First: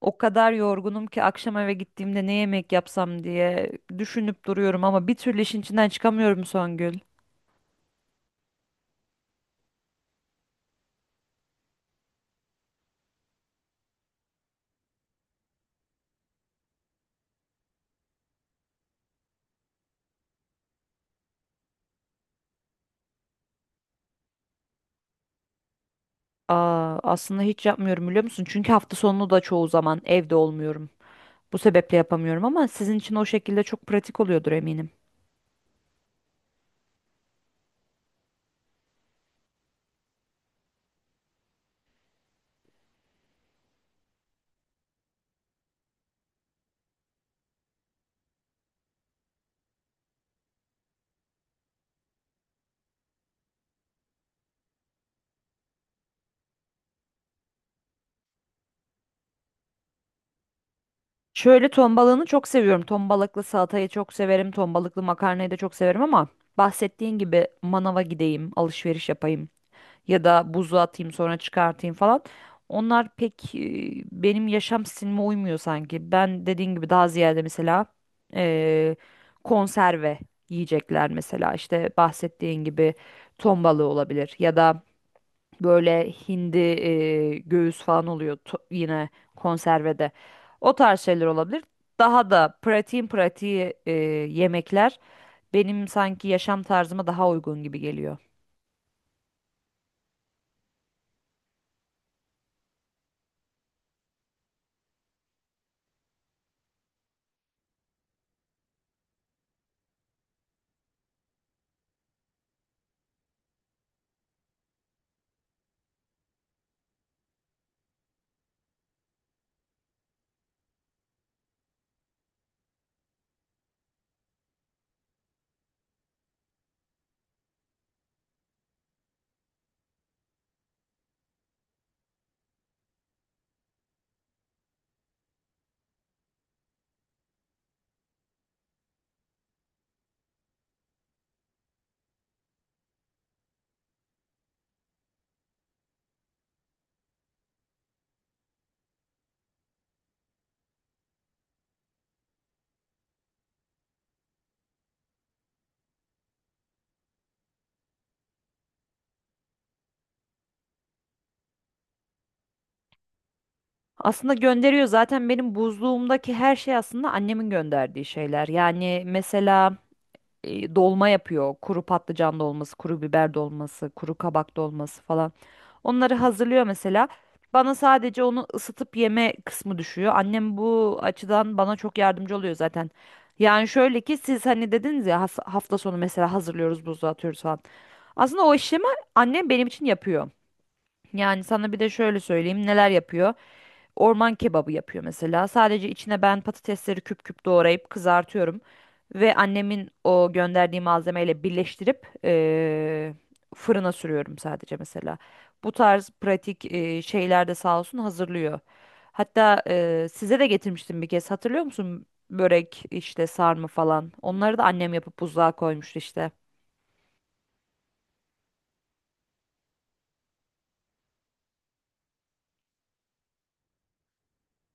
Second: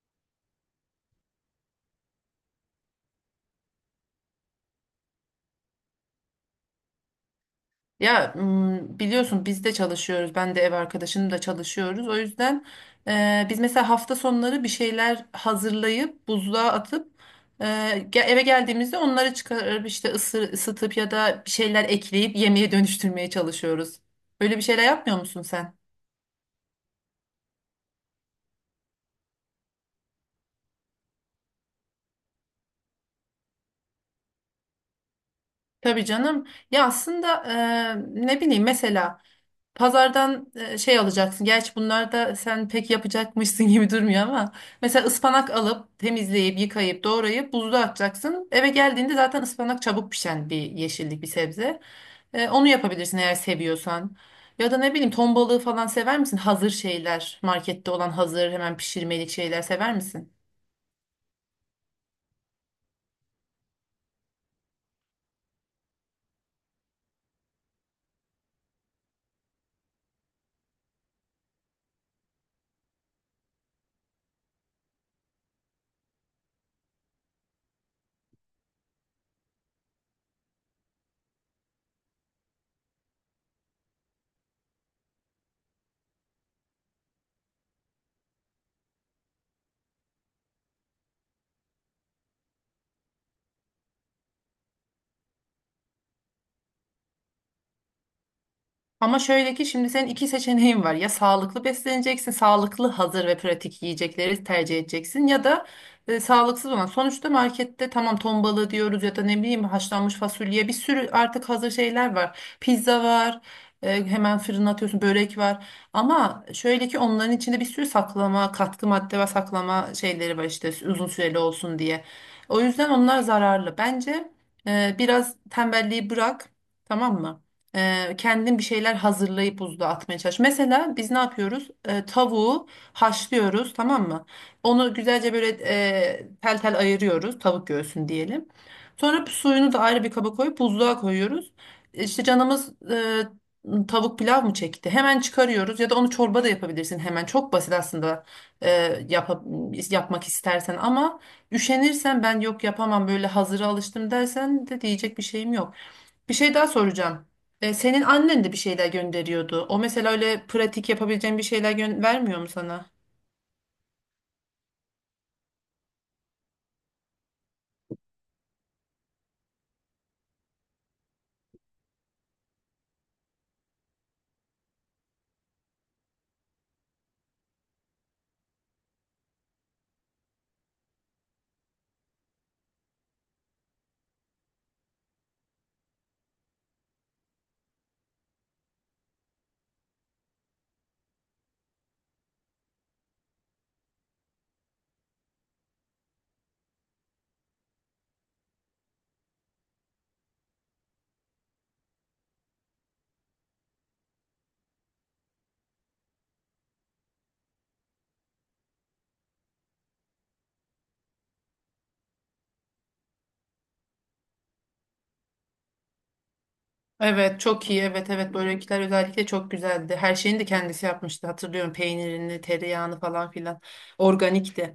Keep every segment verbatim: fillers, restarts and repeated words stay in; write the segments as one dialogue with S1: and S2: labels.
S1: O kadar yorgunum ki akşam eve gittiğimde ne yemek yapsam diye düşünüp duruyorum ama bir türlü işin içinden çıkamıyorum, Songül.
S2: Ya m, biliyorsun biz de çalışıyoruz. Ben de ev arkadaşım da çalışıyoruz. O yüzden e, biz mesela hafta sonları bir şeyler hazırlayıp buzluğa atıp e, ge- eve geldiğimizde onları çıkarıp işte ısı- ısıtıp ya da bir şeyler ekleyip yemeğe dönüştürmeye çalışıyoruz. Böyle bir şeyler yapmıyor musun sen?
S1: Aa, aslında hiç yapmıyorum, biliyor musun? Çünkü hafta sonu da çoğu zaman evde olmuyorum. Bu sebeple yapamıyorum ama sizin için o şekilde çok pratik oluyordur, eminim.
S2: Tabii canım. Ya aslında e, ne bileyim mesela pazardan e, şey alacaksın. Gerçi bunlar da sen pek yapacakmışsın gibi durmuyor ama mesela ıspanak alıp temizleyip yıkayıp doğrayıp buzluğa atacaksın. Eve geldiğinde zaten ıspanak çabuk pişen bir yeşillik bir sebze. E, onu yapabilirsin eğer seviyorsan. Ya da ne bileyim ton balığı falan sever misin? Hazır şeyler, markette olan hazır hemen pişirmelik şeyler sever misin?
S1: Şöyle, ton balığını çok seviyorum. Ton balıklı salatayı çok severim. Ton balıklı makarnayı da çok severim ama bahsettiğin gibi manava gideyim, alışveriş yapayım ya da buza atayım, sonra çıkartayım falan. Onlar pek e, benim yaşam stilime uymuyor sanki. Ben dediğin gibi daha ziyade mesela e, konserve yiyecekler, mesela işte bahsettiğin gibi ton balığı olabilir ya da böyle hindi e, göğüs falan oluyor to- yine konservede. O tarz şeyler olabilir. Daha da pratiğin pratiği e, yemekler benim sanki yaşam tarzıma daha uygun gibi geliyor.
S2: Ama şöyle ki şimdi senin iki seçeneğin var. Ya sağlıklı besleneceksin, sağlıklı hazır ve pratik yiyecekleri tercih edeceksin ya da e, sağlıksız olan. Sonuçta markette tamam ton balığı diyoruz ya da ne bileyim haşlanmış fasulye bir sürü artık hazır şeyler var. Pizza var. E, hemen fırına atıyorsun börek var ama şöyle ki onların içinde bir sürü saklama katkı madde ve saklama şeyleri var işte uzun süreli olsun diye o yüzden onlar zararlı bence e, Biraz tembelliği bırak, tamam mı? Ee, kendin bir şeyler hazırlayıp buzluğa atmaya çalış. Mesela biz ne yapıyoruz? Ee, tavuğu haşlıyoruz, tamam mı? Onu güzelce böyle e, tel tel ayırıyoruz, tavuk göğsünü diyelim. Sonra suyunu da ayrı bir kaba koyup buzluğa koyuyoruz. E, İşte canımız e, tavuk pilav mı çekti? Hemen çıkarıyoruz ya da onu çorba da yapabilirsin hemen. Çok basit aslında e, yapa- yapmak istersen ama üşenirsen ben yok yapamam böyle hazıra alıştım dersen de diyecek bir şeyim yok. Bir şey daha soracağım. E, senin annen de bir şeyler gönderiyordu. O mesela öyle pratik yapabileceğin bir şeyler gö- vermiyor mu sana?
S1: Aslında gönderiyor, zaten benim buzluğumdaki her şey aslında annemin gönderdiği şeyler. Yani mesela e, dolma yapıyor. Kuru patlıcan dolması, kuru biber dolması, kuru kabak dolması falan. Onları hazırlıyor mesela. Bana sadece onu ısıtıp yeme kısmı düşüyor. Annem bu açıdan bana çok yardımcı oluyor zaten. Yani şöyle ki siz hani dediniz ya, has- hafta sonu mesela hazırlıyoruz, buzluğa atıyoruz falan. Aslında o işlemi annem benim için yapıyor. Yani sana bir de şöyle söyleyeyim neler yapıyor. Orman kebabı yapıyor mesela. Sadece içine ben patatesleri küp küp doğrayıp kızartıyorum. Ve annemin o gönderdiği malzemeyle birleştirip eee, fırına sürüyorum sadece mesela. Bu tarz pratik eee, şeyler de sağ olsun hazırlıyor. Hatta eee, size de getirmiştim bir kez, hatırlıyor musun? Börek işte, sarma falan. Onları da annem yapıp buzluğa koymuştu işte.
S2: Evet, çok iyi. Evet, evet. Börekler özellikle çok güzeldi. Her şeyini de kendisi yapmıştı. Hatırlıyorum peynirini, tereyağını falan filan. Organikti.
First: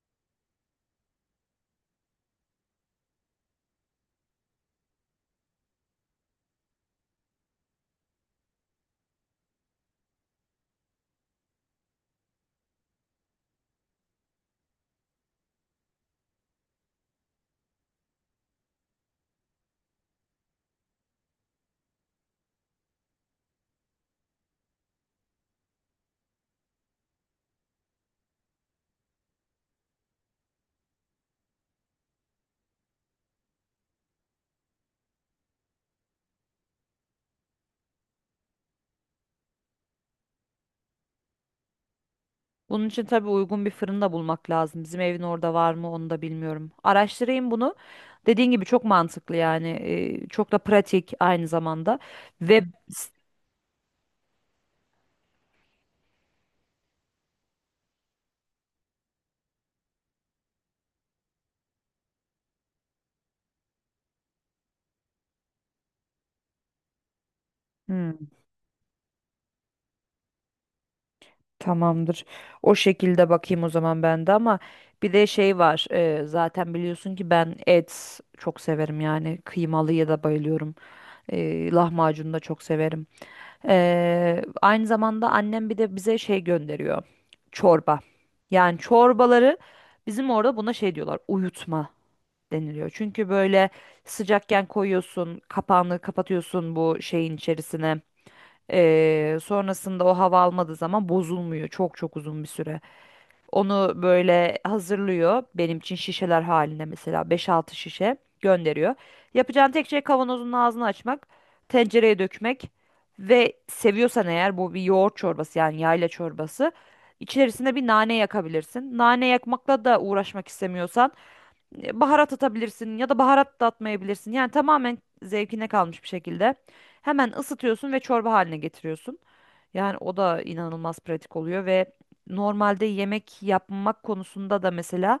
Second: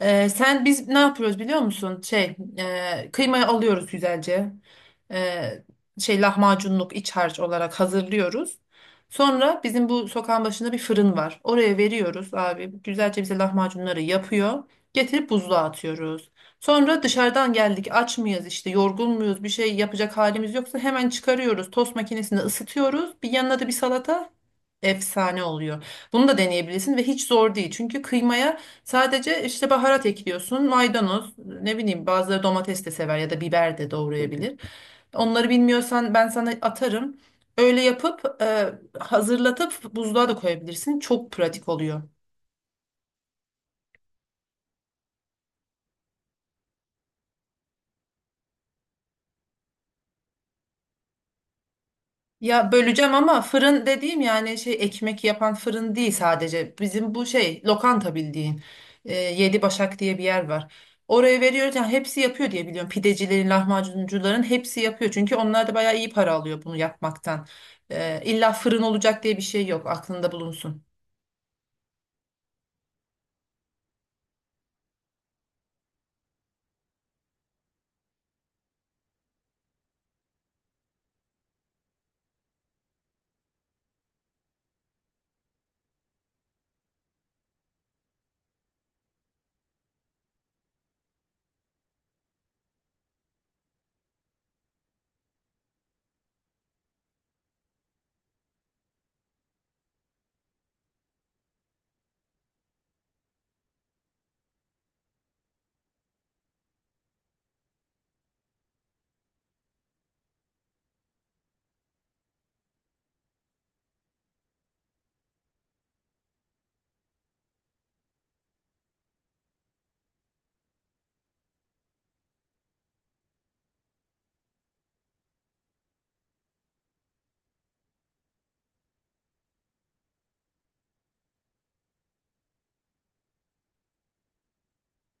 S2: Ee, sen biz ne yapıyoruz biliyor musun? Şey, e, kıymayı alıyoruz güzelce. Ee, şey Lahmacunluk iç harç olarak hazırlıyoruz. Sonra bizim bu sokağın başında bir fırın var. Oraya veriyoruz abi. Güzelce bize lahmacunları yapıyor. Getirip buzluğa atıyoruz. Sonra dışarıdan geldik aç mıyız işte yorgun muyuz bir şey yapacak halimiz yoksa hemen çıkarıyoruz. Tost makinesinde ısıtıyoruz. Bir yanına da bir salata efsane oluyor. Bunu da deneyebilirsin ve hiç zor değil. Çünkü kıymaya sadece işte baharat ekliyorsun, maydanoz, ne bileyim bazıları domates de sever ya da biber de doğrayabilir. Onları bilmiyorsan ben sana atarım. Öyle yapıp e, hazırlatıp buzluğa da koyabilirsin. Çok pratik oluyor.
S1: Bunun için tabii uygun bir fırın da bulmak lazım. Bizim evin orada var mı onu da bilmiyorum. Araştırayım bunu. Dediğin gibi çok mantıklı yani. Ee, çok da pratik aynı zamanda. Ve
S2: Ya böleceğim ama fırın dediğim yani şey ekmek yapan fırın değil sadece. Bizim bu şey lokanta bildiğin. Ee, Yedi Başak diye bir yer var. Oraya veriyoruz yani hepsi yapıyor diye biliyorum. Pidecilerin, lahmacuncuların hepsi yapıyor. Çünkü onlar da bayağı iyi para alıyor bunu yapmaktan.
S1: hmm.
S2: Ee, illa fırın olacak diye bir şey yok aklında bulunsun.
S1: Tamamdır. O şekilde bakayım o zaman ben de ama bir de şey var. E, zaten biliyorsun ki ben et çok severim, yani kıymalıya da bayılıyorum. E, lahmacun da çok severim. E, aynı zamanda annem bir de bize şey gönderiyor. Çorba. Yani çorbaları bizim orada buna şey diyorlar. Uyutma deniliyor. Çünkü böyle sıcakken koyuyorsun, kapağını kapatıyorsun bu şeyin içerisine. Ee, sonrasında o hava almadığı zaman bozulmuyor çok çok uzun bir süre. Onu böyle hazırlıyor benim için şişeler halinde, mesela beş altı şişe gönderiyor. Yapacağın tek şey kavanozun ağzını açmak, tencereye dökmek ve seviyorsan eğer, bu bir yoğurt çorbası, yani yayla çorbası. İçerisine bir nane yakabilirsin. Nane yakmakla da uğraşmak istemiyorsan e, baharat atabilirsin ya da baharat da atmayabilirsin. Yani tamamen zevkine kalmış bir şekilde. Hemen ısıtıyorsun ve çorba haline getiriyorsun. Yani o da inanılmaz pratik oluyor ve normalde yemek yapmak konusunda da mesela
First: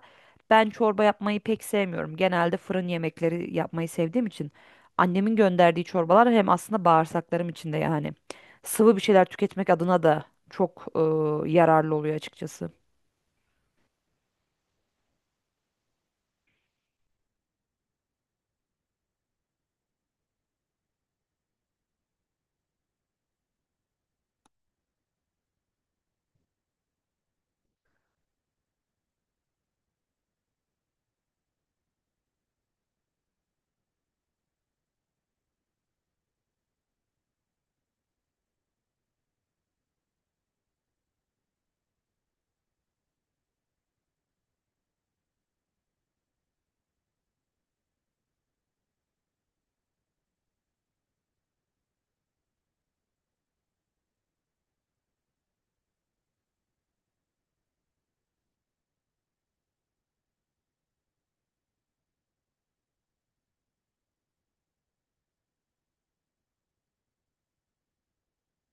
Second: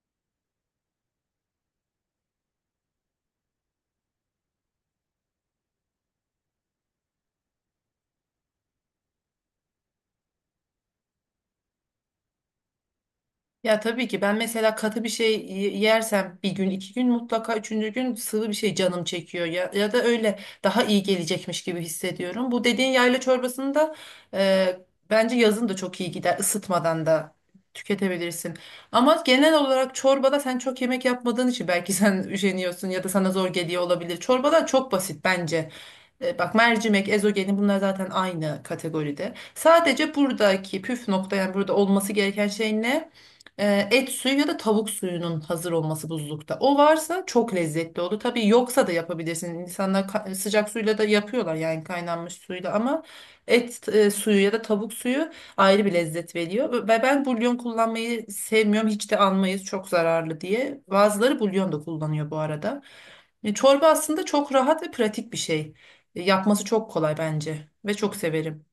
S1: ben çorba yapmayı pek sevmiyorum. Genelde fırın yemekleri yapmayı sevdiğim için annemin gönderdiği çorbalar hem aslında bağırsaklarım içinde, yani sıvı bir şeyler tüketmek adına da çok e, yararlı oluyor açıkçası.
S2: Ya tabii ki ben mesela katı bir şey y- yersem bir gün iki gün mutlaka üçüncü gün sıvı bir şey canım çekiyor ya ya da öyle daha iyi gelecekmiş gibi hissediyorum. Bu dediğin yayla çorbasını da e, bence yazın da çok iyi gider ısıtmadan da tüketebilirsin. Ama genel olarak çorbada sen çok yemek yapmadığın için belki sen üşeniyorsun ya da sana zor geliyor olabilir. Çorbalar çok basit bence. E, Bak mercimek, ezogelin bunlar zaten aynı kategoride. Sadece buradaki püf nokta yani burada olması gereken şey ne? E, Et suyu ya da tavuk suyunun hazır olması buzlukta. O varsa çok lezzetli olur. Tabii yoksa da yapabilirsin. İnsanlar ka- sıcak suyla da yapıyorlar yani kaynanmış suyla ama et e, suyu ya da tavuk suyu ayrı bir lezzet veriyor. Ve ben bulyon kullanmayı sevmiyorum. Hiç de almayız çok zararlı diye. Bazıları bulyon da kullanıyor bu arada. E, Çorba aslında çok rahat ve pratik bir şey. Yapması çok kolay bence ve çok severim.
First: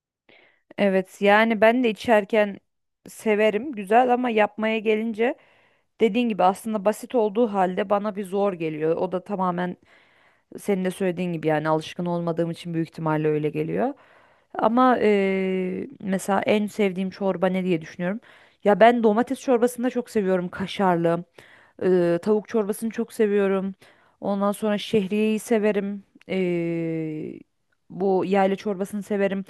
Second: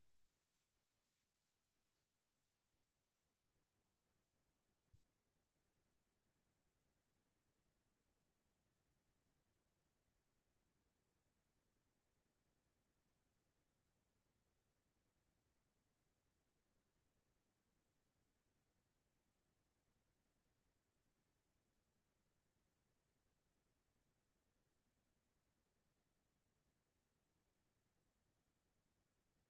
S1: Evet, yani ben de içerken severim, güzel, ama yapmaya gelince dediğin gibi aslında basit olduğu halde bana bir zor geliyor. O da tamamen senin de söylediğin gibi, yani alışkın olmadığım için büyük ihtimalle öyle geliyor. Ama eee, mesela en sevdiğim çorba ne diye düşünüyorum. Ya ben domates çorbasını da çok seviyorum, kaşarlı. Eee, tavuk çorbasını çok seviyorum. Ondan sonra şehriyeyi severim. Eee, bu yayla çorbasını severim.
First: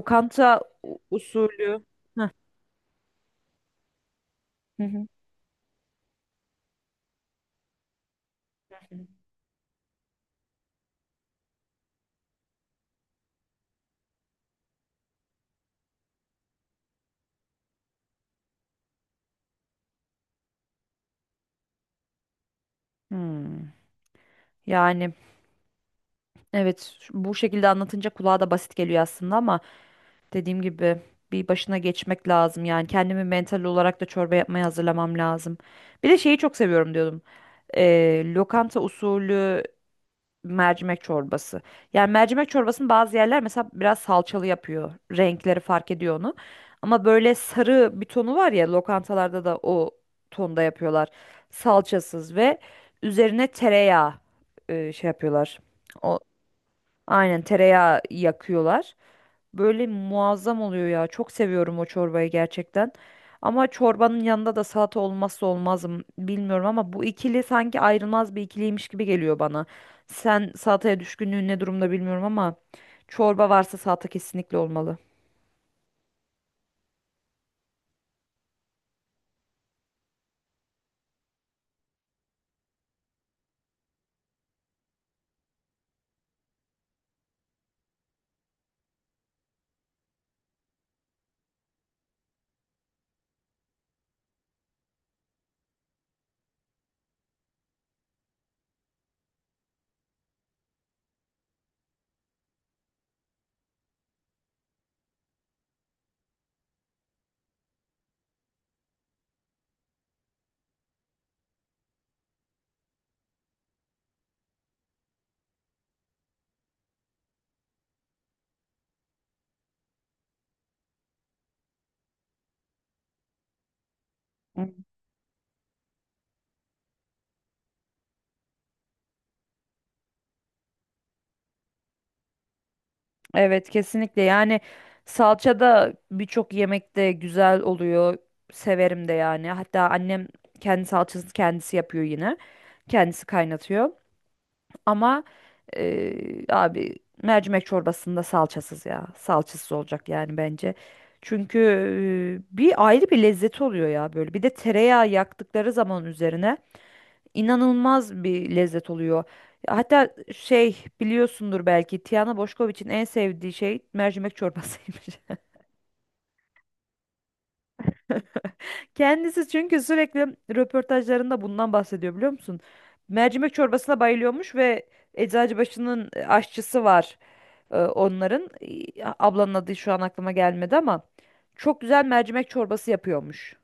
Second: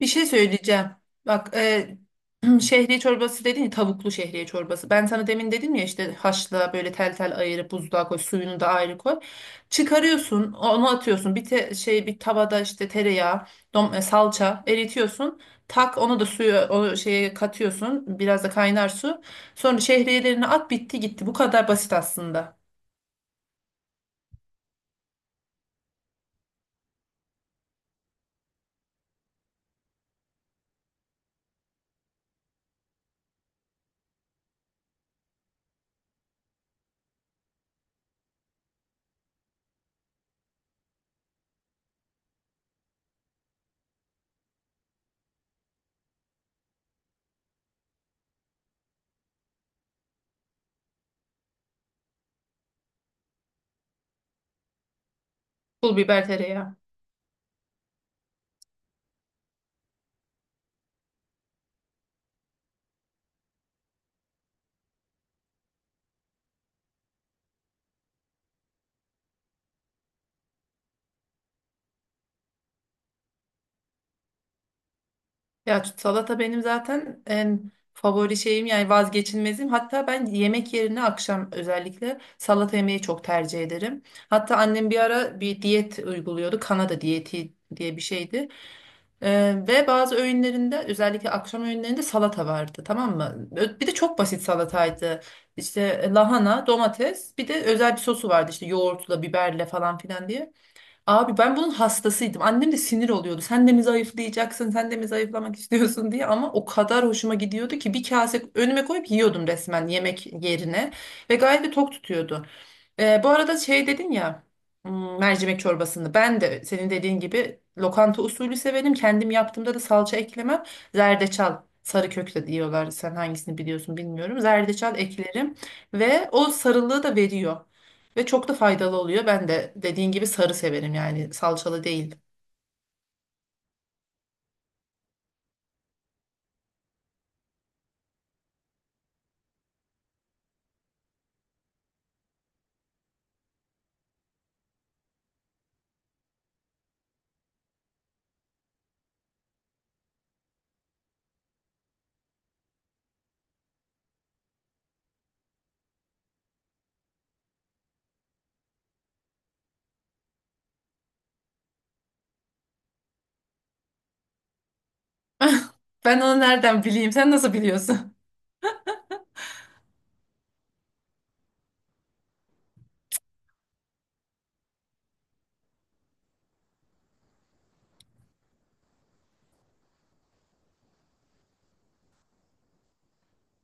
S2: Bir şey söyleyeceğim.
S1: u-
S2: Bak
S1: usulü.
S2: e,
S1: Heh.
S2: Şehriye çorbası dedin ya tavuklu şehriye
S1: Hı
S2: çorbası.
S1: hı.
S2: Ben sana demin dedim ya işte haşla böyle tel tel ayırıp buzluğa koy suyunu da ayrı koy. Çıkarıyorsun onu atıyorsun bir te- şey bir tavada işte tereyağı dom- e, salça eritiyorsun. Tak onu da suya o şeye katıyorsun biraz da kaynar su. Sonra şehriyelerini at bitti gitti bu kadar basit aslında.
S1: Hmm. Yani. Evet, ş- bu şekilde anlatınca kulağa da basit geliyor aslında ama dediğim gibi bir başına geçmek lazım. Yani kendimi mental olarak da çorba yapmaya hazırlamam lazım. Bir de şeyi çok seviyorum diyordum. Ee, lokanta usulü mercimek çorbası. Yani mercimek çorbasını bazı yerler mesela biraz salçalı yapıyor. Renkleri fark ediyor onu. Ama böyle sarı bir tonu var ya, lokantalarda da o tonda yapıyorlar. Salçasız ve üzerine tereyağı e, şey yapıyorlar.
S2: Pul biber tereyağı.
S1: Aynen, tereyağı yakıyorlar. Böyle muazzam oluyor ya. Çok seviyorum o çorbayı, gerçekten. Ama çorbanın yanında da salata olmazsa olmazım, bilmiyorum ama bu ikili sanki ayrılmaz bir ikiliymiş gibi geliyor bana. Sen salataya düşkünlüğün ne durumda bilmiyorum ama çorba varsa salata kesinlikle olmalı.
S2: Ya salata benim zaten en favori şeyim yani vazgeçilmezim. Hatta ben yemek yerine akşam özellikle salata yemeyi çok tercih ederim. Hatta annem bir ara bir diyet uyguluyordu. Kanada diyeti diye bir şeydi. Ee, ve bazı öğünlerinde özellikle akşam öğünlerinde salata vardı tamam mı? Ö- Bir de çok basit salataydı. İşte lahana, domates bir de özel bir sosu vardı işte yoğurtla, biberle falan filan diye. Abi ben bunun hastasıydım. Annem de sinir oluyordu. Sen de mi zayıflayacaksın? Sen de mi zayıflamak istiyorsun diye. Ama o kadar hoşuma gidiyordu ki bir kase önüme koyup yiyordum resmen yemek yerine. Ve gayet de tok tutuyordu. Ee, bu arada şey dedin ya hmm, mercimek çorbasını. Ben de senin dediğin gibi lokanta usulü severim. Kendim yaptığımda da salça eklemem. Zerdeçal. Sarı kök de diyorlar. Sen hangisini biliyorsun bilmiyorum.
S1: Hı.
S2: Zerdeçal eklerim ve o sarılığı da veriyor. Ve çok da faydalı oluyor. Ben de dediğin gibi sarı severim yani salçalı değil.
S1: Evet, kesinlikle yani salça da birçok yemekte güzel oluyor. Severim de yani. Hatta annem kendi salçasını kendisi yapıyor yine. Kendisi kaynatıyor. Ama eee, abi, mercimek çorbasında salçasız ya. Salçasız olacak yani bence. Çünkü eee, bir ayrı bir lezzet oluyor ya böyle. Bir de tereyağı yaktıkları zaman üzerine inanılmaz bir lezzet oluyor. Hatta şey, biliyorsundur belki, Tiana Boşkoviç'in en sevdiği şey mercimek çorbasıymış.
S2: Ben onu nereden bileyim? Sen nasıl biliyorsun?
S1: Kendisi çünkü sürekli röportajlarında bundan bahsediyor, biliyor musun? Mercimek çorbasına bayılıyormuş ve Eczacıbaşı'nın aşçısı var. Ee, onların e, ablanın adı şu an aklıma gelmedi ama çok güzel mercimek çorbası yapıyormuş.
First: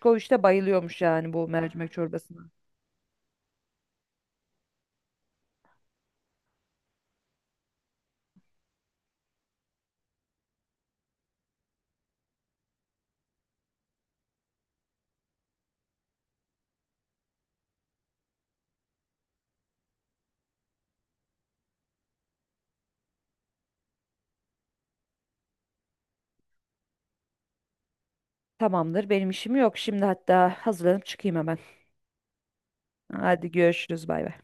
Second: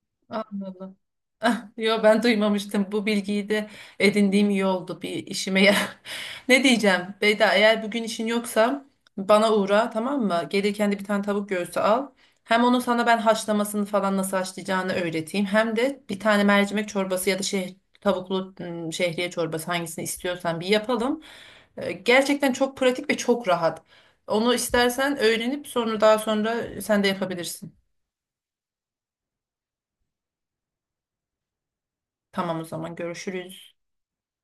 S1: de
S2: Anladım.
S1: bayılıyormuş yani bu
S2: Ah,
S1: mercimek
S2: yo ben
S1: çorbasına.
S2: duymamıştım. Bu bilgiyi de edindiğim iyi oldu. Bir işime yarar. Ne diyeceğim? Beyda eğer bugün işin yoksa bana uğra tamam mı? Gelirken de bir tane tavuk göğsü al. Hem onu sana ben haşlamasını falan nasıl haşlayacağını öğreteyim. Hem de bir tane mercimek çorbası ya da şeh tavuklu ım, şehriye çorbası hangisini istiyorsan bir yapalım. Ee, Gerçekten çok pratik ve çok rahat. Onu istersen öğrenip sonra daha sonra sen de yapabilirsin.
S1: Tamamdır, benim işim yok. Şimdi hatta hazırlanıp çıkayım hemen.
S2: Tamam o zaman
S1: Hadi
S2: görüşürüz.
S1: görüşürüz, bay bay.